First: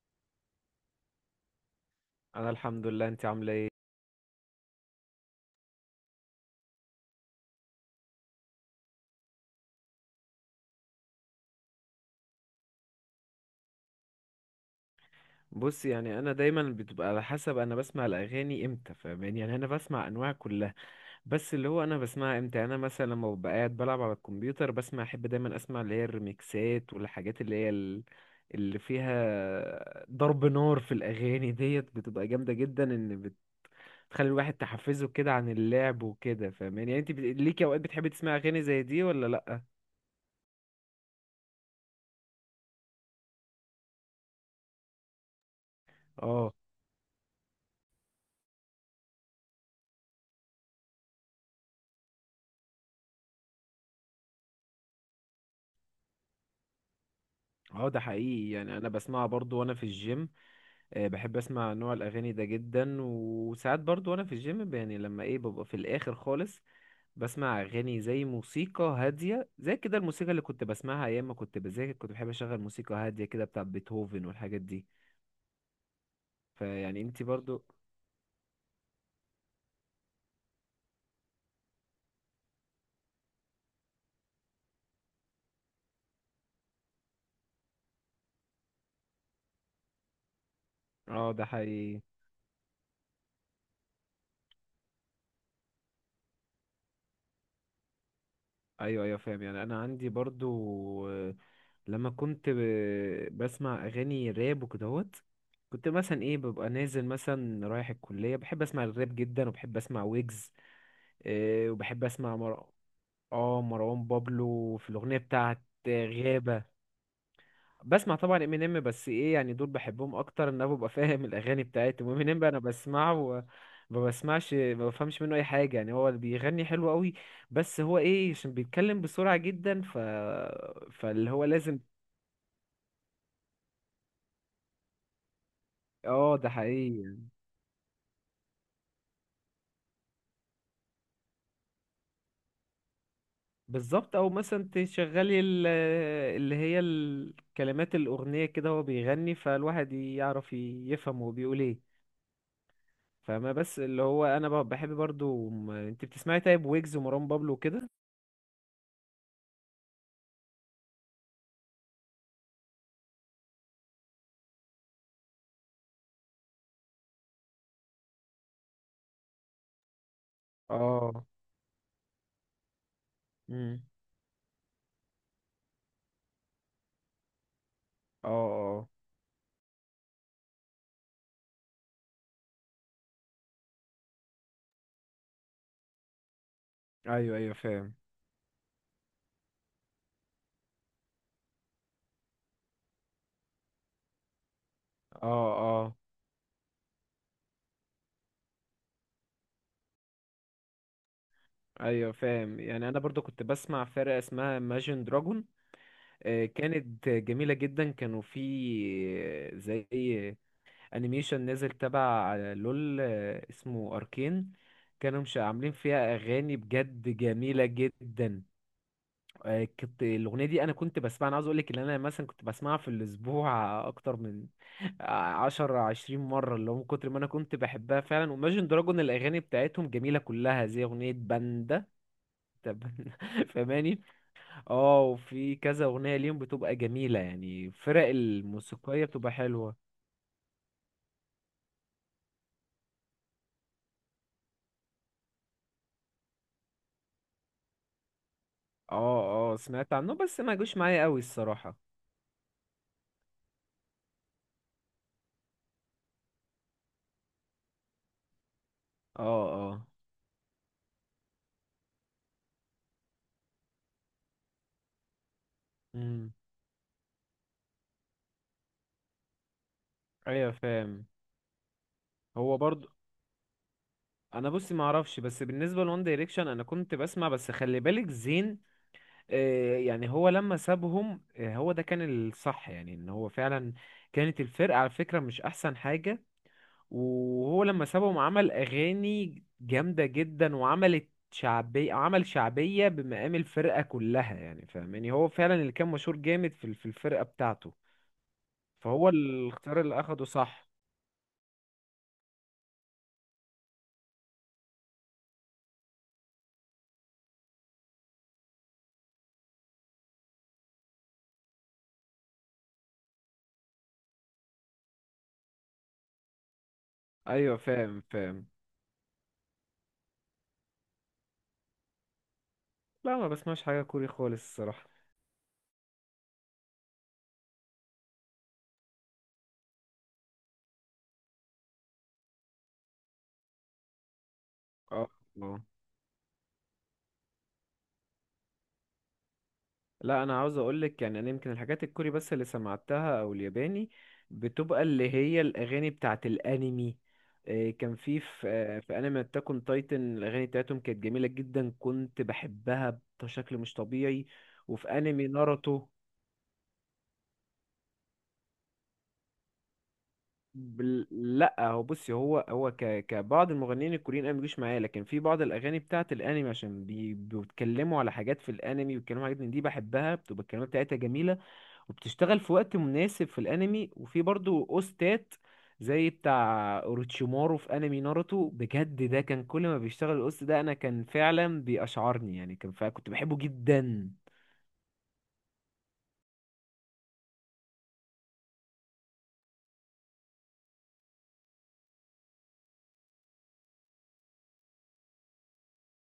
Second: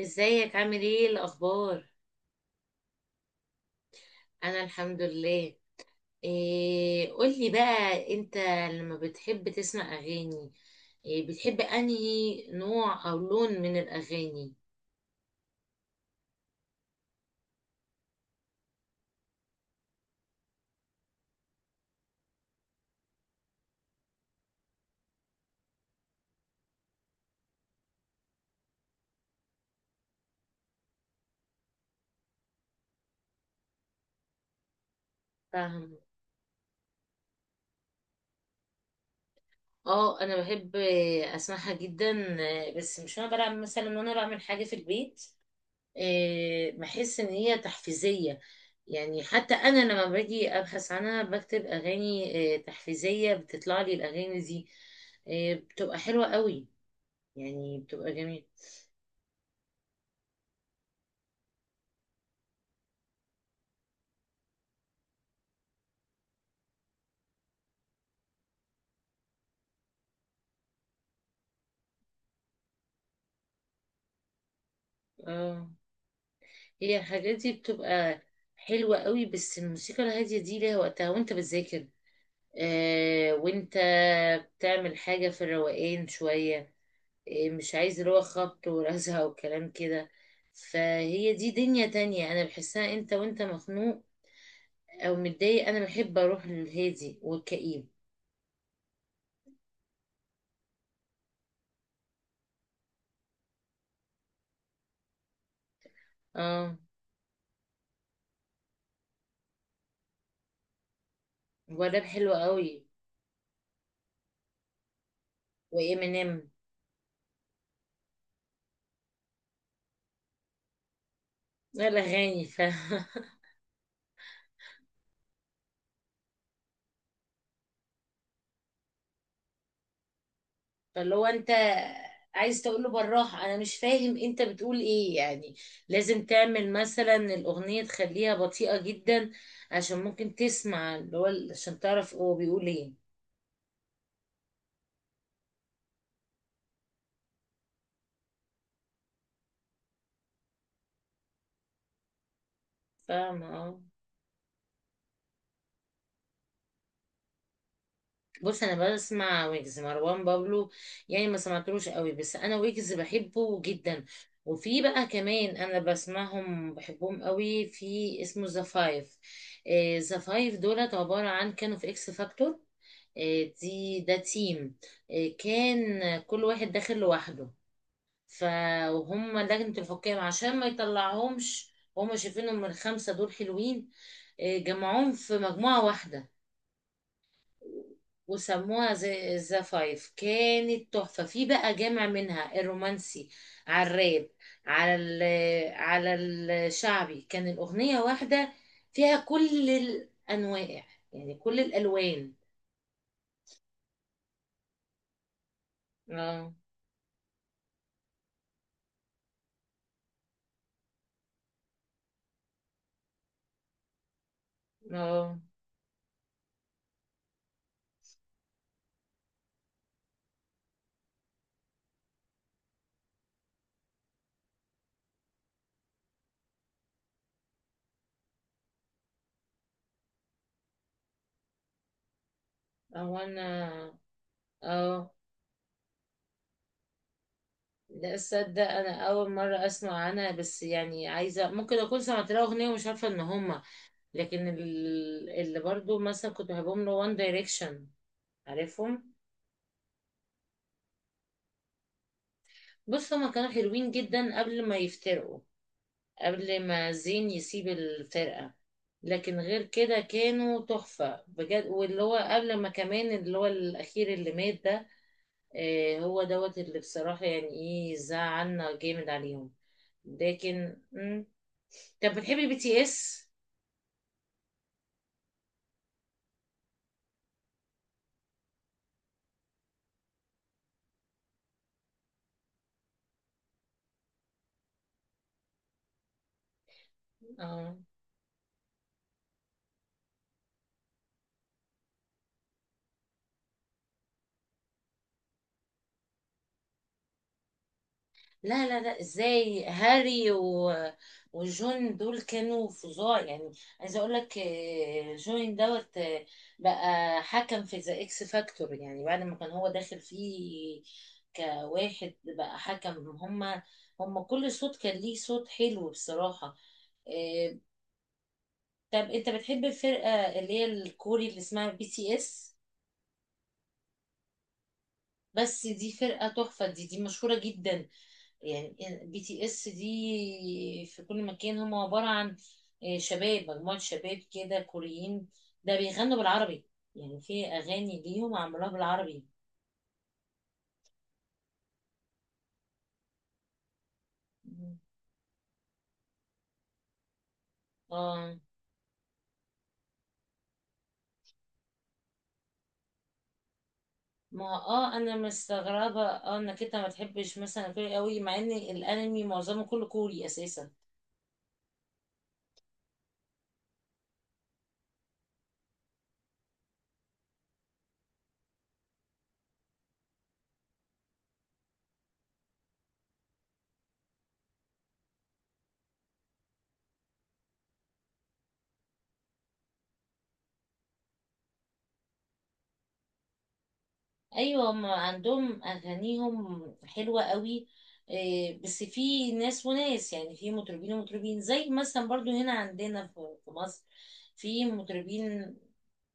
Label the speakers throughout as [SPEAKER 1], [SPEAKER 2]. [SPEAKER 1] ازيك، عامل ايه الاخبار؟
[SPEAKER 2] انا الحمد لله، انت عامله ايه؟
[SPEAKER 1] انا الحمد لله. إيه، قولي بقى انت، لما بتحب تسمع اغاني، إيه بتحب انهي نوع او لون من الاغاني؟
[SPEAKER 2] بص، يعني انا دايما بتبقى على حسب، انا بسمع الاغاني امتى. فاهماني؟ يعني انا بسمع انواع كلها، بس اللي هو انا بسمعها امتى. يعني انا مثلا لما ببقى قاعد بلعب على الكمبيوتر بسمع، احب دايما اسمع اللي هي الريميكسات والحاجات اللي هي اللي فيها ضرب نار في الاغاني ديت بتبقى جامده جدا، ان بتخلي الواحد تحفزه كده عن
[SPEAKER 1] فاهم.
[SPEAKER 2] اللعب وكده. فاهماني؟ يعني انت ليكي اوقات بتحبي تسمعي اغاني زي دي ولا لا؟
[SPEAKER 1] اه، انا بحب اسمعها جدا. بس مش وانا بلعب، مثلا وانا بعمل حاجه في البيت.
[SPEAKER 2] اه،
[SPEAKER 1] إيه، بحس ان هي تحفيزيه. يعني حتى انا لما باجي ابحث عنها، بكتب اغاني تحفيزيه، بتطلع لي الاغاني دي. بتبقى حلوه قوي، يعني
[SPEAKER 2] اه، ده
[SPEAKER 1] بتبقى
[SPEAKER 2] حقيقي.
[SPEAKER 1] جميل.
[SPEAKER 2] يعني انا بسمعها برضو وانا في الجيم. بحب اسمع نوع الاغاني ده جدا، وساعات برضو وانا في الجيم يعني لما ببقى في الاخر خالص، بسمع اغاني زي موسيقى هاديه، زي كده الموسيقى اللي كنت بسمعها ايام ما كنت بذاكر، كنت بحب اشغل موسيقى هاديه كده بتاع بيتهوفن والحاجات دي.
[SPEAKER 1] اه،
[SPEAKER 2] فيعني
[SPEAKER 1] هي
[SPEAKER 2] انتي
[SPEAKER 1] الحاجات دي
[SPEAKER 2] برضو؟
[SPEAKER 1] بتبقى حلوة قوي، بس الموسيقى الهادية دي ليها وقتها وانت بتذاكر. آه، وانت بتعمل حاجة في الروقان شوية. آه، مش عايز اللي هو خبط ورزع وكلام كده.
[SPEAKER 2] اه،
[SPEAKER 1] فهي
[SPEAKER 2] ده
[SPEAKER 1] دي دنيا
[SPEAKER 2] حقيقي.
[SPEAKER 1] تانية، انا بحسها انت وانت مخنوق او متضايق، انا بحب اروح للهادي والكئيب.
[SPEAKER 2] ايوه، ايوه، فاهم. يعني انا عندي برضو، لما كنت بسمع اغاني راب وكدهوت، كنت مثلا ببقى
[SPEAKER 1] اه،
[SPEAKER 2] نازل مثلا رايح الكليه، بحب اسمع الراب جدا وبحب اسمع ويجز. إيه، وبحب
[SPEAKER 1] والراب
[SPEAKER 2] اسمع
[SPEAKER 1] حلو
[SPEAKER 2] مروان.
[SPEAKER 1] قوي.
[SPEAKER 2] اه، مروان بابلو في الاغنيه بتاعت
[SPEAKER 1] وامينيم.
[SPEAKER 2] غابه. بسمع طبعا امينيم، بس يعني دول بحبهم اكتر، ان انا ببقى فاهم الاغاني بتاعتهم. امينيم
[SPEAKER 1] الاغاني
[SPEAKER 2] بقى انا
[SPEAKER 1] ف
[SPEAKER 2] بسمعه ما بسمعش، ما بفهمش منه اي حاجه، يعني هو اللي بيغني حلو قوي، بس هو عشان بيتكلم بسرعه جدا،
[SPEAKER 1] فاللي
[SPEAKER 2] فاللي
[SPEAKER 1] هو
[SPEAKER 2] هو
[SPEAKER 1] انت
[SPEAKER 2] لازم.
[SPEAKER 1] عايز تقول له بالراحه، انا مش فاهم انت بتقول ايه يعني، لازم
[SPEAKER 2] اه، ده
[SPEAKER 1] تعمل
[SPEAKER 2] حقيقي
[SPEAKER 1] مثلا
[SPEAKER 2] يعني.
[SPEAKER 1] الاغنيه تخليها بطيئه جدا. عشان ممكن تسمع، اللي هو عشان تعرف هو بيقول ايه.
[SPEAKER 2] بالظبط، او مثلا تشغلي اللي هي الكلمات الاغنيه كده هو بيغني، فالواحد يعرف يفهم هو بيقول ايه.
[SPEAKER 1] فاهمه،
[SPEAKER 2] فاهمة؟ بس
[SPEAKER 1] اه.
[SPEAKER 2] اللي هو انا بحب برضو، انت بتسمعي طيب ويجز ومروان بابلو وكده؟
[SPEAKER 1] بص، انا بسمع ويجز، مروان بابلو. يعني، ما سمعتلوش قوي، بس انا ويجز بحبه جدا. وفي بقى كمان انا بسمعهم، بحبهم قوي في اسمه ذا فايف. ذا فايف دولت
[SPEAKER 2] اه.
[SPEAKER 1] عباره عن كانوا في اكس فاكتور.
[SPEAKER 2] امم.
[SPEAKER 1] دي ده تيم. كان كل واحد داخل لوحده.
[SPEAKER 2] اه، اه.
[SPEAKER 1] فهم لجنة الحكام عشان ما يطلعهمش، هم شايفينهم الخمسة دول حلوين. جمعوهم في مجموعة واحدة،
[SPEAKER 2] ايوه، ايوه، فاهم.
[SPEAKER 1] وسموها زي ذا فايف. كانت تحفة، في بقى جامع منها الرومانسي، على الراب، على ال-
[SPEAKER 2] اه، اه.
[SPEAKER 1] على الشعبي. كان الأغنية واحدة فيها كل الأنواع، يعني كل
[SPEAKER 2] ايوه،
[SPEAKER 1] الألوان.
[SPEAKER 2] فاهم. يعني انا برضو كنت بسمع فرقة اسمها Imagine Dragon. آه،
[SPEAKER 1] اه،
[SPEAKER 2] كانت جميلة جدا. كانوا في زي انيميشن نزل تبع لول، اسمه اركين. كانوا مش
[SPEAKER 1] اه،
[SPEAKER 2] عاملين فيها اغاني بجد جميلة جدا. كنت الاغنيه دي انا كنت بسمعها، انا عاوز اقول لك ان انا مثلا كنت بسمعها في الاسبوع اكتر من 10 20 مره، اللي هو من كتر ما انا كنت بحبها فعلا. وماجن دراجون الاغاني بتاعتهم جميله كلها زي اغنيه باندا. طب-
[SPEAKER 1] او انا،
[SPEAKER 2] فاهماني؟ اه،
[SPEAKER 1] اه.
[SPEAKER 2] وفي كذا اغنيه ليهم بتبقى جميله، يعني الفرق
[SPEAKER 1] لا، تصدق انا
[SPEAKER 2] الموسيقيه بتبقى
[SPEAKER 1] اول مره
[SPEAKER 2] حلوه.
[SPEAKER 1] اسمع عنها، بس يعني عايزه، ممكن اكون سمعت لها اغنيه ومش عارفه ان هما. لكن ال- اللي برضو مثلا كنت بحبهم، له وان دايركشن، عارفهم؟
[SPEAKER 2] اه، اه، سمعت عنه بس ما جوش معايا قوي الصراحه.
[SPEAKER 1] بص، هما كانوا حلوين جدا قبل ما يفترقوا، قبل ما زين يسيب الفرقه.
[SPEAKER 2] اه،
[SPEAKER 1] لكن غير
[SPEAKER 2] اه.
[SPEAKER 1] كده كانوا تحفه بجد، واللي هو قبل ما كمان اللي هو الاخير اللي مات ده، هو
[SPEAKER 2] امم.
[SPEAKER 1] دوت اللي بصراحة يعني ايه زعلنا جامد عليهم.
[SPEAKER 2] ايوه،
[SPEAKER 1] لكن
[SPEAKER 2] فاهم.
[SPEAKER 1] مم. طب، بتحبي
[SPEAKER 2] هو
[SPEAKER 1] بي تي
[SPEAKER 2] برضو.
[SPEAKER 1] اس؟
[SPEAKER 2] انا بصي ما اعرفش، بس بالنسبه لون دايركشن انا كنت بسمع، بس خلي بالك زين، آه، يعني هو لما سابهم، هو ده كان الصح. يعني ان هو فعلا كانت الفرقه على فكره مش احسن حاجه، وهو
[SPEAKER 1] اه،
[SPEAKER 2] لما سابهم عمل اغاني جامده جدا وعملت شعبيه، عمل شعبيه بمقام الفرقه كلها. يعني فاهماني؟ هو فعلا اللي كان مشهور جامد في الفرقه بتاعته.
[SPEAKER 1] لا لا لا،
[SPEAKER 2] فهو
[SPEAKER 1] ازاي
[SPEAKER 2] الاختيار اللي اخده
[SPEAKER 1] هاري
[SPEAKER 2] صح.
[SPEAKER 1] وجون دول كانوا فظاع يعني. عايزة اقول لك، جون دوت، بقى حكم في ذا اكس فاكتور، يعني بعد ما كان هو داخل فيه كواحد بقى حكم، هما كل صوت كان ليه صوت حلو بصراحة.
[SPEAKER 2] ايوه،
[SPEAKER 1] آه،
[SPEAKER 2] فاهم فاهم.
[SPEAKER 1] طب، انت بتحب الفرقة اللي هي الكوري اللي اسمها بي تي اس؟
[SPEAKER 2] لا، ما بسمعش حاجه كوري خالص الصراحه.
[SPEAKER 1] بس دي فرقة تحفة، دي مشهورة جدا، يعني بي تي اس دي في كل مكان. هم عبارة عن شباب، مجموعة شباب كده
[SPEAKER 2] اه.
[SPEAKER 1] كوريين.
[SPEAKER 2] آه.
[SPEAKER 1] ده بيغنوا بالعربي، يعني في أغاني ليهم عملوها بالعربي.
[SPEAKER 2] لا، انا عاوز اقولك، يعني انا يمكن الحاجات الكوري بس اللي سمعتها او الياباني، بتبقى
[SPEAKER 1] مم.
[SPEAKER 2] اللي هي الاغاني بتاعت الانمي. إيه، كان
[SPEAKER 1] اه،
[SPEAKER 2] في انمي اتاك اون تايتن الاغاني بتاعتهم كانت جميله جدا، كنت بحبها بشكل مش طبيعي.
[SPEAKER 1] ما
[SPEAKER 2] وفي
[SPEAKER 1] انا
[SPEAKER 2] انمي ناروتو،
[SPEAKER 1] مستغربة، انك انت ما تحبش مثلا كوري قوي، مع ان الانمي معظمه كله كوري اساسا.
[SPEAKER 2] لا هو بصي، هو كبعض المغنيين الكوريين انا مبيجوش معايا، لكن في بعض الاغاني بتاعت الانمي عشان بيتكلموا على حاجات في الانمي، ويتكلموا على حاجات من دي بحبها، بتبقى الكلمات بتاعتها جميله وبتشتغل في وقت مناسب في الانمي، وفي برضو اوستات زي بتاع اوروتشيمارو في انمي ناروتو. بجد ده كان كل ما بيشتغل الاوست ده انا كان فعلا بيأشعرني، يعني كان فعلا كنت بحبه جدا.
[SPEAKER 1] ايوه، ما عندهم اغانيهم حلوه قوي. إيه، بس في ناس وناس، يعني في مطربين ومطربين، زي مثلا برضو هنا عندنا في مصر، في مطربين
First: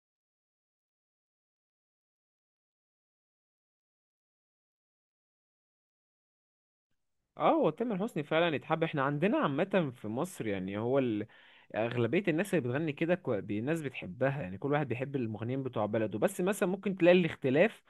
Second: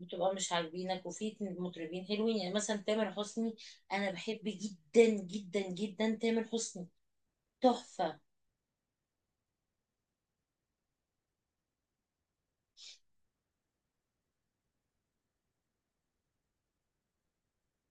[SPEAKER 1] بتبقى مش عاجبينك، وفي مطربين حلوين، يعني مثلا تامر حسني. انا بحب جدا جدا جدا تامر حسني.
[SPEAKER 2] اه، هو تامر
[SPEAKER 1] تحفه.
[SPEAKER 2] حسني فعلا يتحب، احنا عندنا عامة في مصر، يعني هو أغلبية الناس اللي بتغني كده الناس بتحبها، يعني كل واحد بيحب المغنيين بتوع بلده، بس مثلا ممكن تلاقي الاختلاف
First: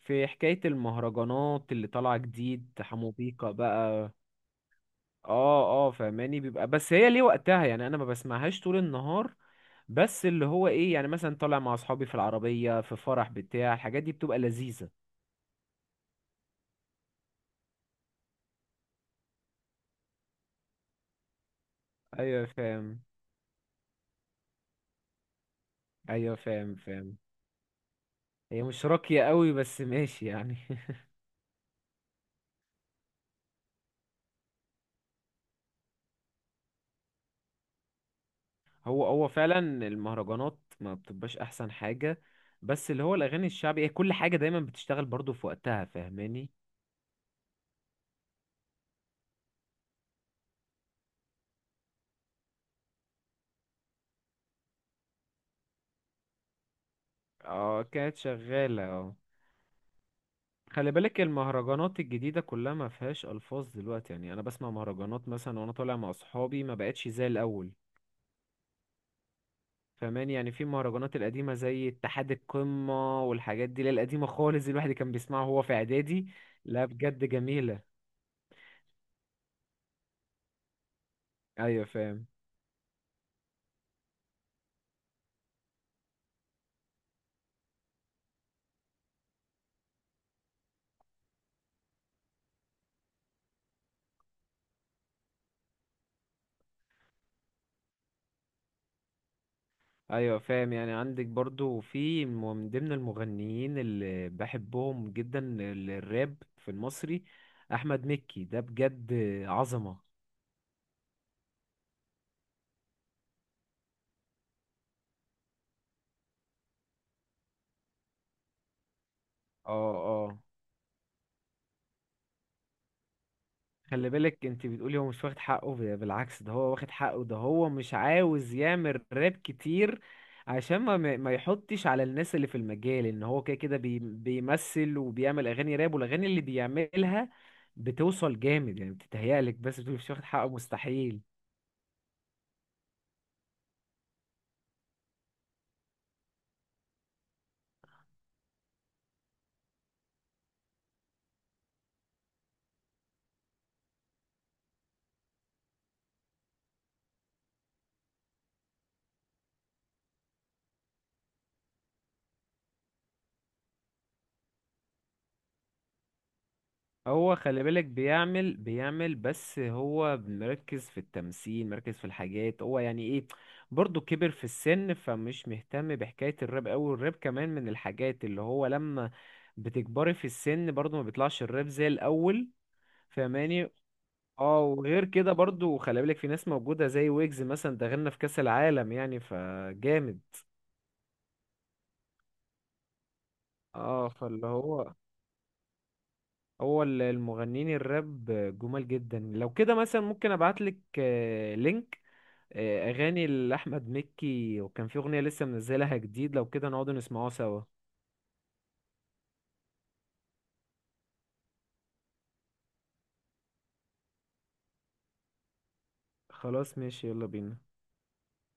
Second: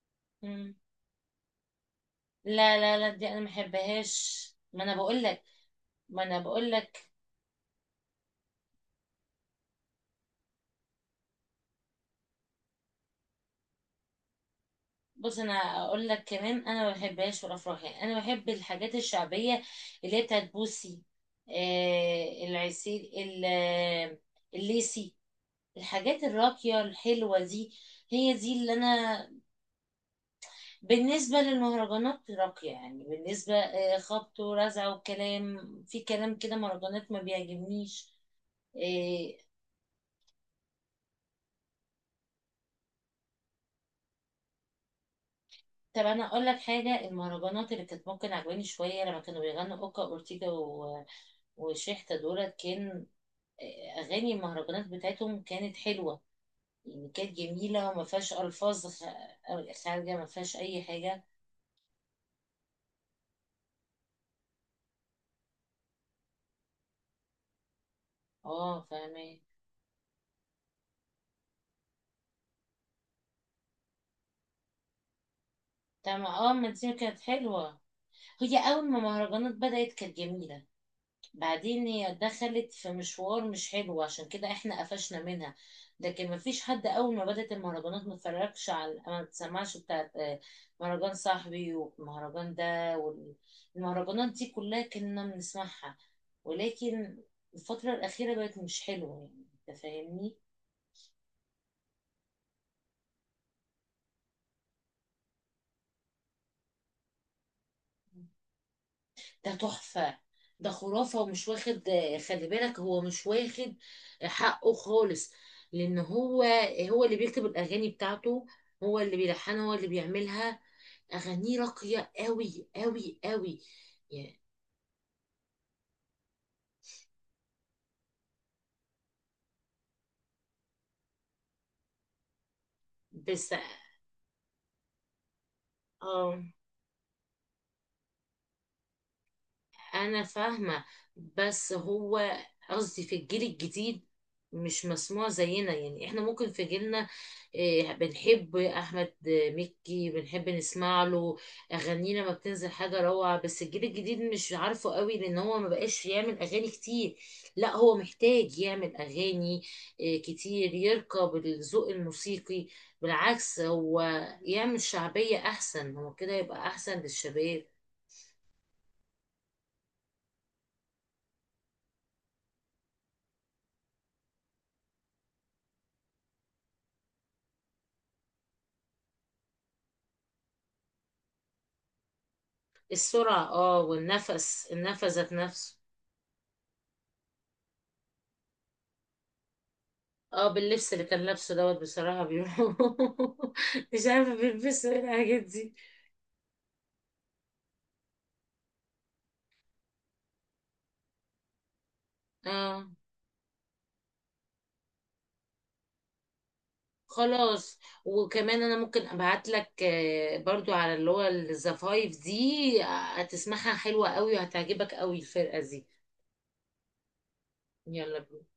[SPEAKER 2] في حكاية
[SPEAKER 1] مم.
[SPEAKER 2] المهرجانات اللي طالعة جديد،
[SPEAKER 1] لا لا
[SPEAKER 2] حمو
[SPEAKER 1] لا، دي انا ما
[SPEAKER 2] بيكا بقى.
[SPEAKER 1] بحبهاش، ما انا بقول لك.
[SPEAKER 2] اه، اه،
[SPEAKER 1] ما انا
[SPEAKER 2] فاهماني، بيبقى
[SPEAKER 1] بقول
[SPEAKER 2] بس
[SPEAKER 1] لك.
[SPEAKER 2] هي ليه وقتها، يعني انا ما بسمعهاش طول النهار. بس اللي هو يعني مثلا طالع مع اصحابي في العربية في فرح بتاع، الحاجات دي بتبقى لذيذة.
[SPEAKER 1] بص، انا اقول لك كمان، انا ما بحبهاش في الافراح، يعني انا بحب الحاجات الشعبيه، اللي هي بتاعت بوسي،
[SPEAKER 2] ايوه، فاهم.
[SPEAKER 1] العسيل ال- الليسي، الحاجات
[SPEAKER 2] ايوه، فاهم
[SPEAKER 1] الراقيه
[SPEAKER 2] فاهم.
[SPEAKER 1] الحلوه دي. هي دي
[SPEAKER 2] هي
[SPEAKER 1] اللي
[SPEAKER 2] مش راقية
[SPEAKER 1] انا.
[SPEAKER 2] قوي، بس ماشي يعني
[SPEAKER 1] بالنسبه للمهرجانات راقيه، يعني بالنسبه خبط ورزع وكلام، في كلام كده مهرجانات ما بيعجبنيش.
[SPEAKER 2] هو
[SPEAKER 1] آه.
[SPEAKER 2] فعلا المهرجانات ما بتبقاش احسن حاجة، بس اللي هو الاغاني الشعبي هي كل حاجة دايما بتشتغل برضو في وقتها.
[SPEAKER 1] طب، انا اقول
[SPEAKER 2] فاهماني؟
[SPEAKER 1] لك حاجه، المهرجانات اللي كانت ممكن عجباني شويه لما كانوا بيغنوا اوكا اورتيجا وشيحتا دولت، كان اغاني المهرجانات بتاعتهم كانت حلوه، يعني كانت
[SPEAKER 2] اه،
[SPEAKER 1] جميله، وما
[SPEAKER 2] كانت
[SPEAKER 1] فيهاش
[SPEAKER 2] شغالة
[SPEAKER 1] الفاظ خ-
[SPEAKER 2] اه.
[SPEAKER 1] خارجه، ما فيهاش اي
[SPEAKER 2] خلي بالك،
[SPEAKER 1] حاجه.
[SPEAKER 2] المهرجانات الجديدة كلها ما فيهاش ألفاظ دلوقتي، يعني أنا بسمع مهرجانات مثلا وأنا طالع مع أصحابي، ما بقتش زي الأول.
[SPEAKER 1] اه، فاهمه.
[SPEAKER 2] فماني؟ يعني في المهرجانات القديمة زي اتحاد القمة والحاجات دي اللي هي القديمة خالص دي، الواحد كان بيسمعها وهو في
[SPEAKER 1] طب
[SPEAKER 2] إعدادي.
[SPEAKER 1] ما- اه، ما
[SPEAKER 2] لا،
[SPEAKER 1] دي كانت
[SPEAKER 2] بجد جميلة.
[SPEAKER 1] حلوه. هي اول ما المهرجانات بدات كانت جميله،
[SPEAKER 2] أيوة،
[SPEAKER 1] بعدين هي
[SPEAKER 2] فاهم.
[SPEAKER 1] دخلت في مشوار مش حلو، عشان كده احنا قفشنا منها. لكن مفيش حد اول ما بدأت المهرجانات ما اتفرجش على، ما تسمعش بتاعت مهرجان صاحبي والمهرجان ده، والمهرجانات دي كلها كنا بنسمعها. ولكن الفترة الأخيرة بقت مش حلوة، يعني. انت فاهمني؟
[SPEAKER 2] أيوة، فاهم. يعني عندك برضو في من ضمن المغنيين اللي بحبهم جدا، الراب في المصري، أحمد مكي، ده بجد
[SPEAKER 1] ده
[SPEAKER 2] عظمة.
[SPEAKER 1] تحفة، ده خرافة، ومش واخد. خلي بالك، هو مش واخد حقه خالص، لأن هو اللي بيكتب الأغاني بتاعته، هو اللي بيلحنها،
[SPEAKER 2] اه،
[SPEAKER 1] هو اللي
[SPEAKER 2] اه،
[SPEAKER 1] بيعملها. أغانيه راقية قوي قوي قوي،
[SPEAKER 2] خلي
[SPEAKER 1] يعني.
[SPEAKER 2] بالك انت بتقولي هو مش واخد حقه، بالعكس، ده هو واخد حقه، ده هو مش عاوز يعمل راب كتير عشان ما يحطش على الناس اللي في المجال، ان هو
[SPEAKER 1] بس،
[SPEAKER 2] كده كده بيمثل وبيعمل اغاني راب، والاغاني
[SPEAKER 1] اه،
[SPEAKER 2] اللي بيعملها بتوصل جامد، يعني بتتهيألك بس بتقولي مش
[SPEAKER 1] انا
[SPEAKER 2] واخد حقه،
[SPEAKER 1] فاهمة،
[SPEAKER 2] مستحيل.
[SPEAKER 1] بس هو، قصدي في الجيل الجديد، مش مسموع زينا. يعني احنا ممكن في جيلنا، إيه، بنحب احمد مكي، بنحب نسمع له، اغانينا ما بتنزل حاجة روعة، بس الجيل الجديد مش عارفه قوي، لان هو ما بقاش يعمل اغاني كتير. لا، هو محتاج يعمل اغاني إيه، كتير، يركب الذوق الموسيقي. بالعكس، هو يعمل شعبية احسن، هو كده يبقى احسن
[SPEAKER 2] هو خلي
[SPEAKER 1] للشباب.
[SPEAKER 2] بالك بيعمل بس هو مركز في التمثيل، مركز في الحاجات، هو يعني ايه، برضه كبر في السن، فمش مهتم بحكاية الراب أوي، والراب كمان من الحاجات اللي هو لما بتكبري في السن برضه ما بيطلعش الراب زي الأول.
[SPEAKER 1] السرعة،
[SPEAKER 2] فاهماني؟
[SPEAKER 1] اه،
[SPEAKER 2] اه،
[SPEAKER 1] والنفس
[SPEAKER 2] وغير
[SPEAKER 1] النفس
[SPEAKER 2] كده
[SPEAKER 1] ذات
[SPEAKER 2] برضه
[SPEAKER 1] نفسه.
[SPEAKER 2] خلي بالك في ناس موجودة زي ويجز مثلا، ده غنى في كأس العالم يعني، فجامد.
[SPEAKER 1] اه، باللبس اللي كان لابسه دوت، بصراحة بيقولوا مش
[SPEAKER 2] اه،
[SPEAKER 1] عارفة
[SPEAKER 2] فاللي
[SPEAKER 1] بيلبسوا
[SPEAKER 2] هو،
[SPEAKER 1] ايه الحاجات دي.
[SPEAKER 2] هو المغنيين الراب جمال جدا. لو كده مثلا ممكن ابعتلك لينك،
[SPEAKER 1] اه،
[SPEAKER 2] اغاني لاحمد مكي، وكان في اغنيه لسه منزلها جديد، لو كده نقعد نسمعوها سوا.
[SPEAKER 1] خلاص. وكمان انا ممكن ابعت لك، برضو على اللي هو الزفايف دي، هتسمعها حلوة قوي، وهتعجبك قوي الفرقة دي.
[SPEAKER 2] خلاص، ماشي، يلا بينا.
[SPEAKER 1] يلا بينا.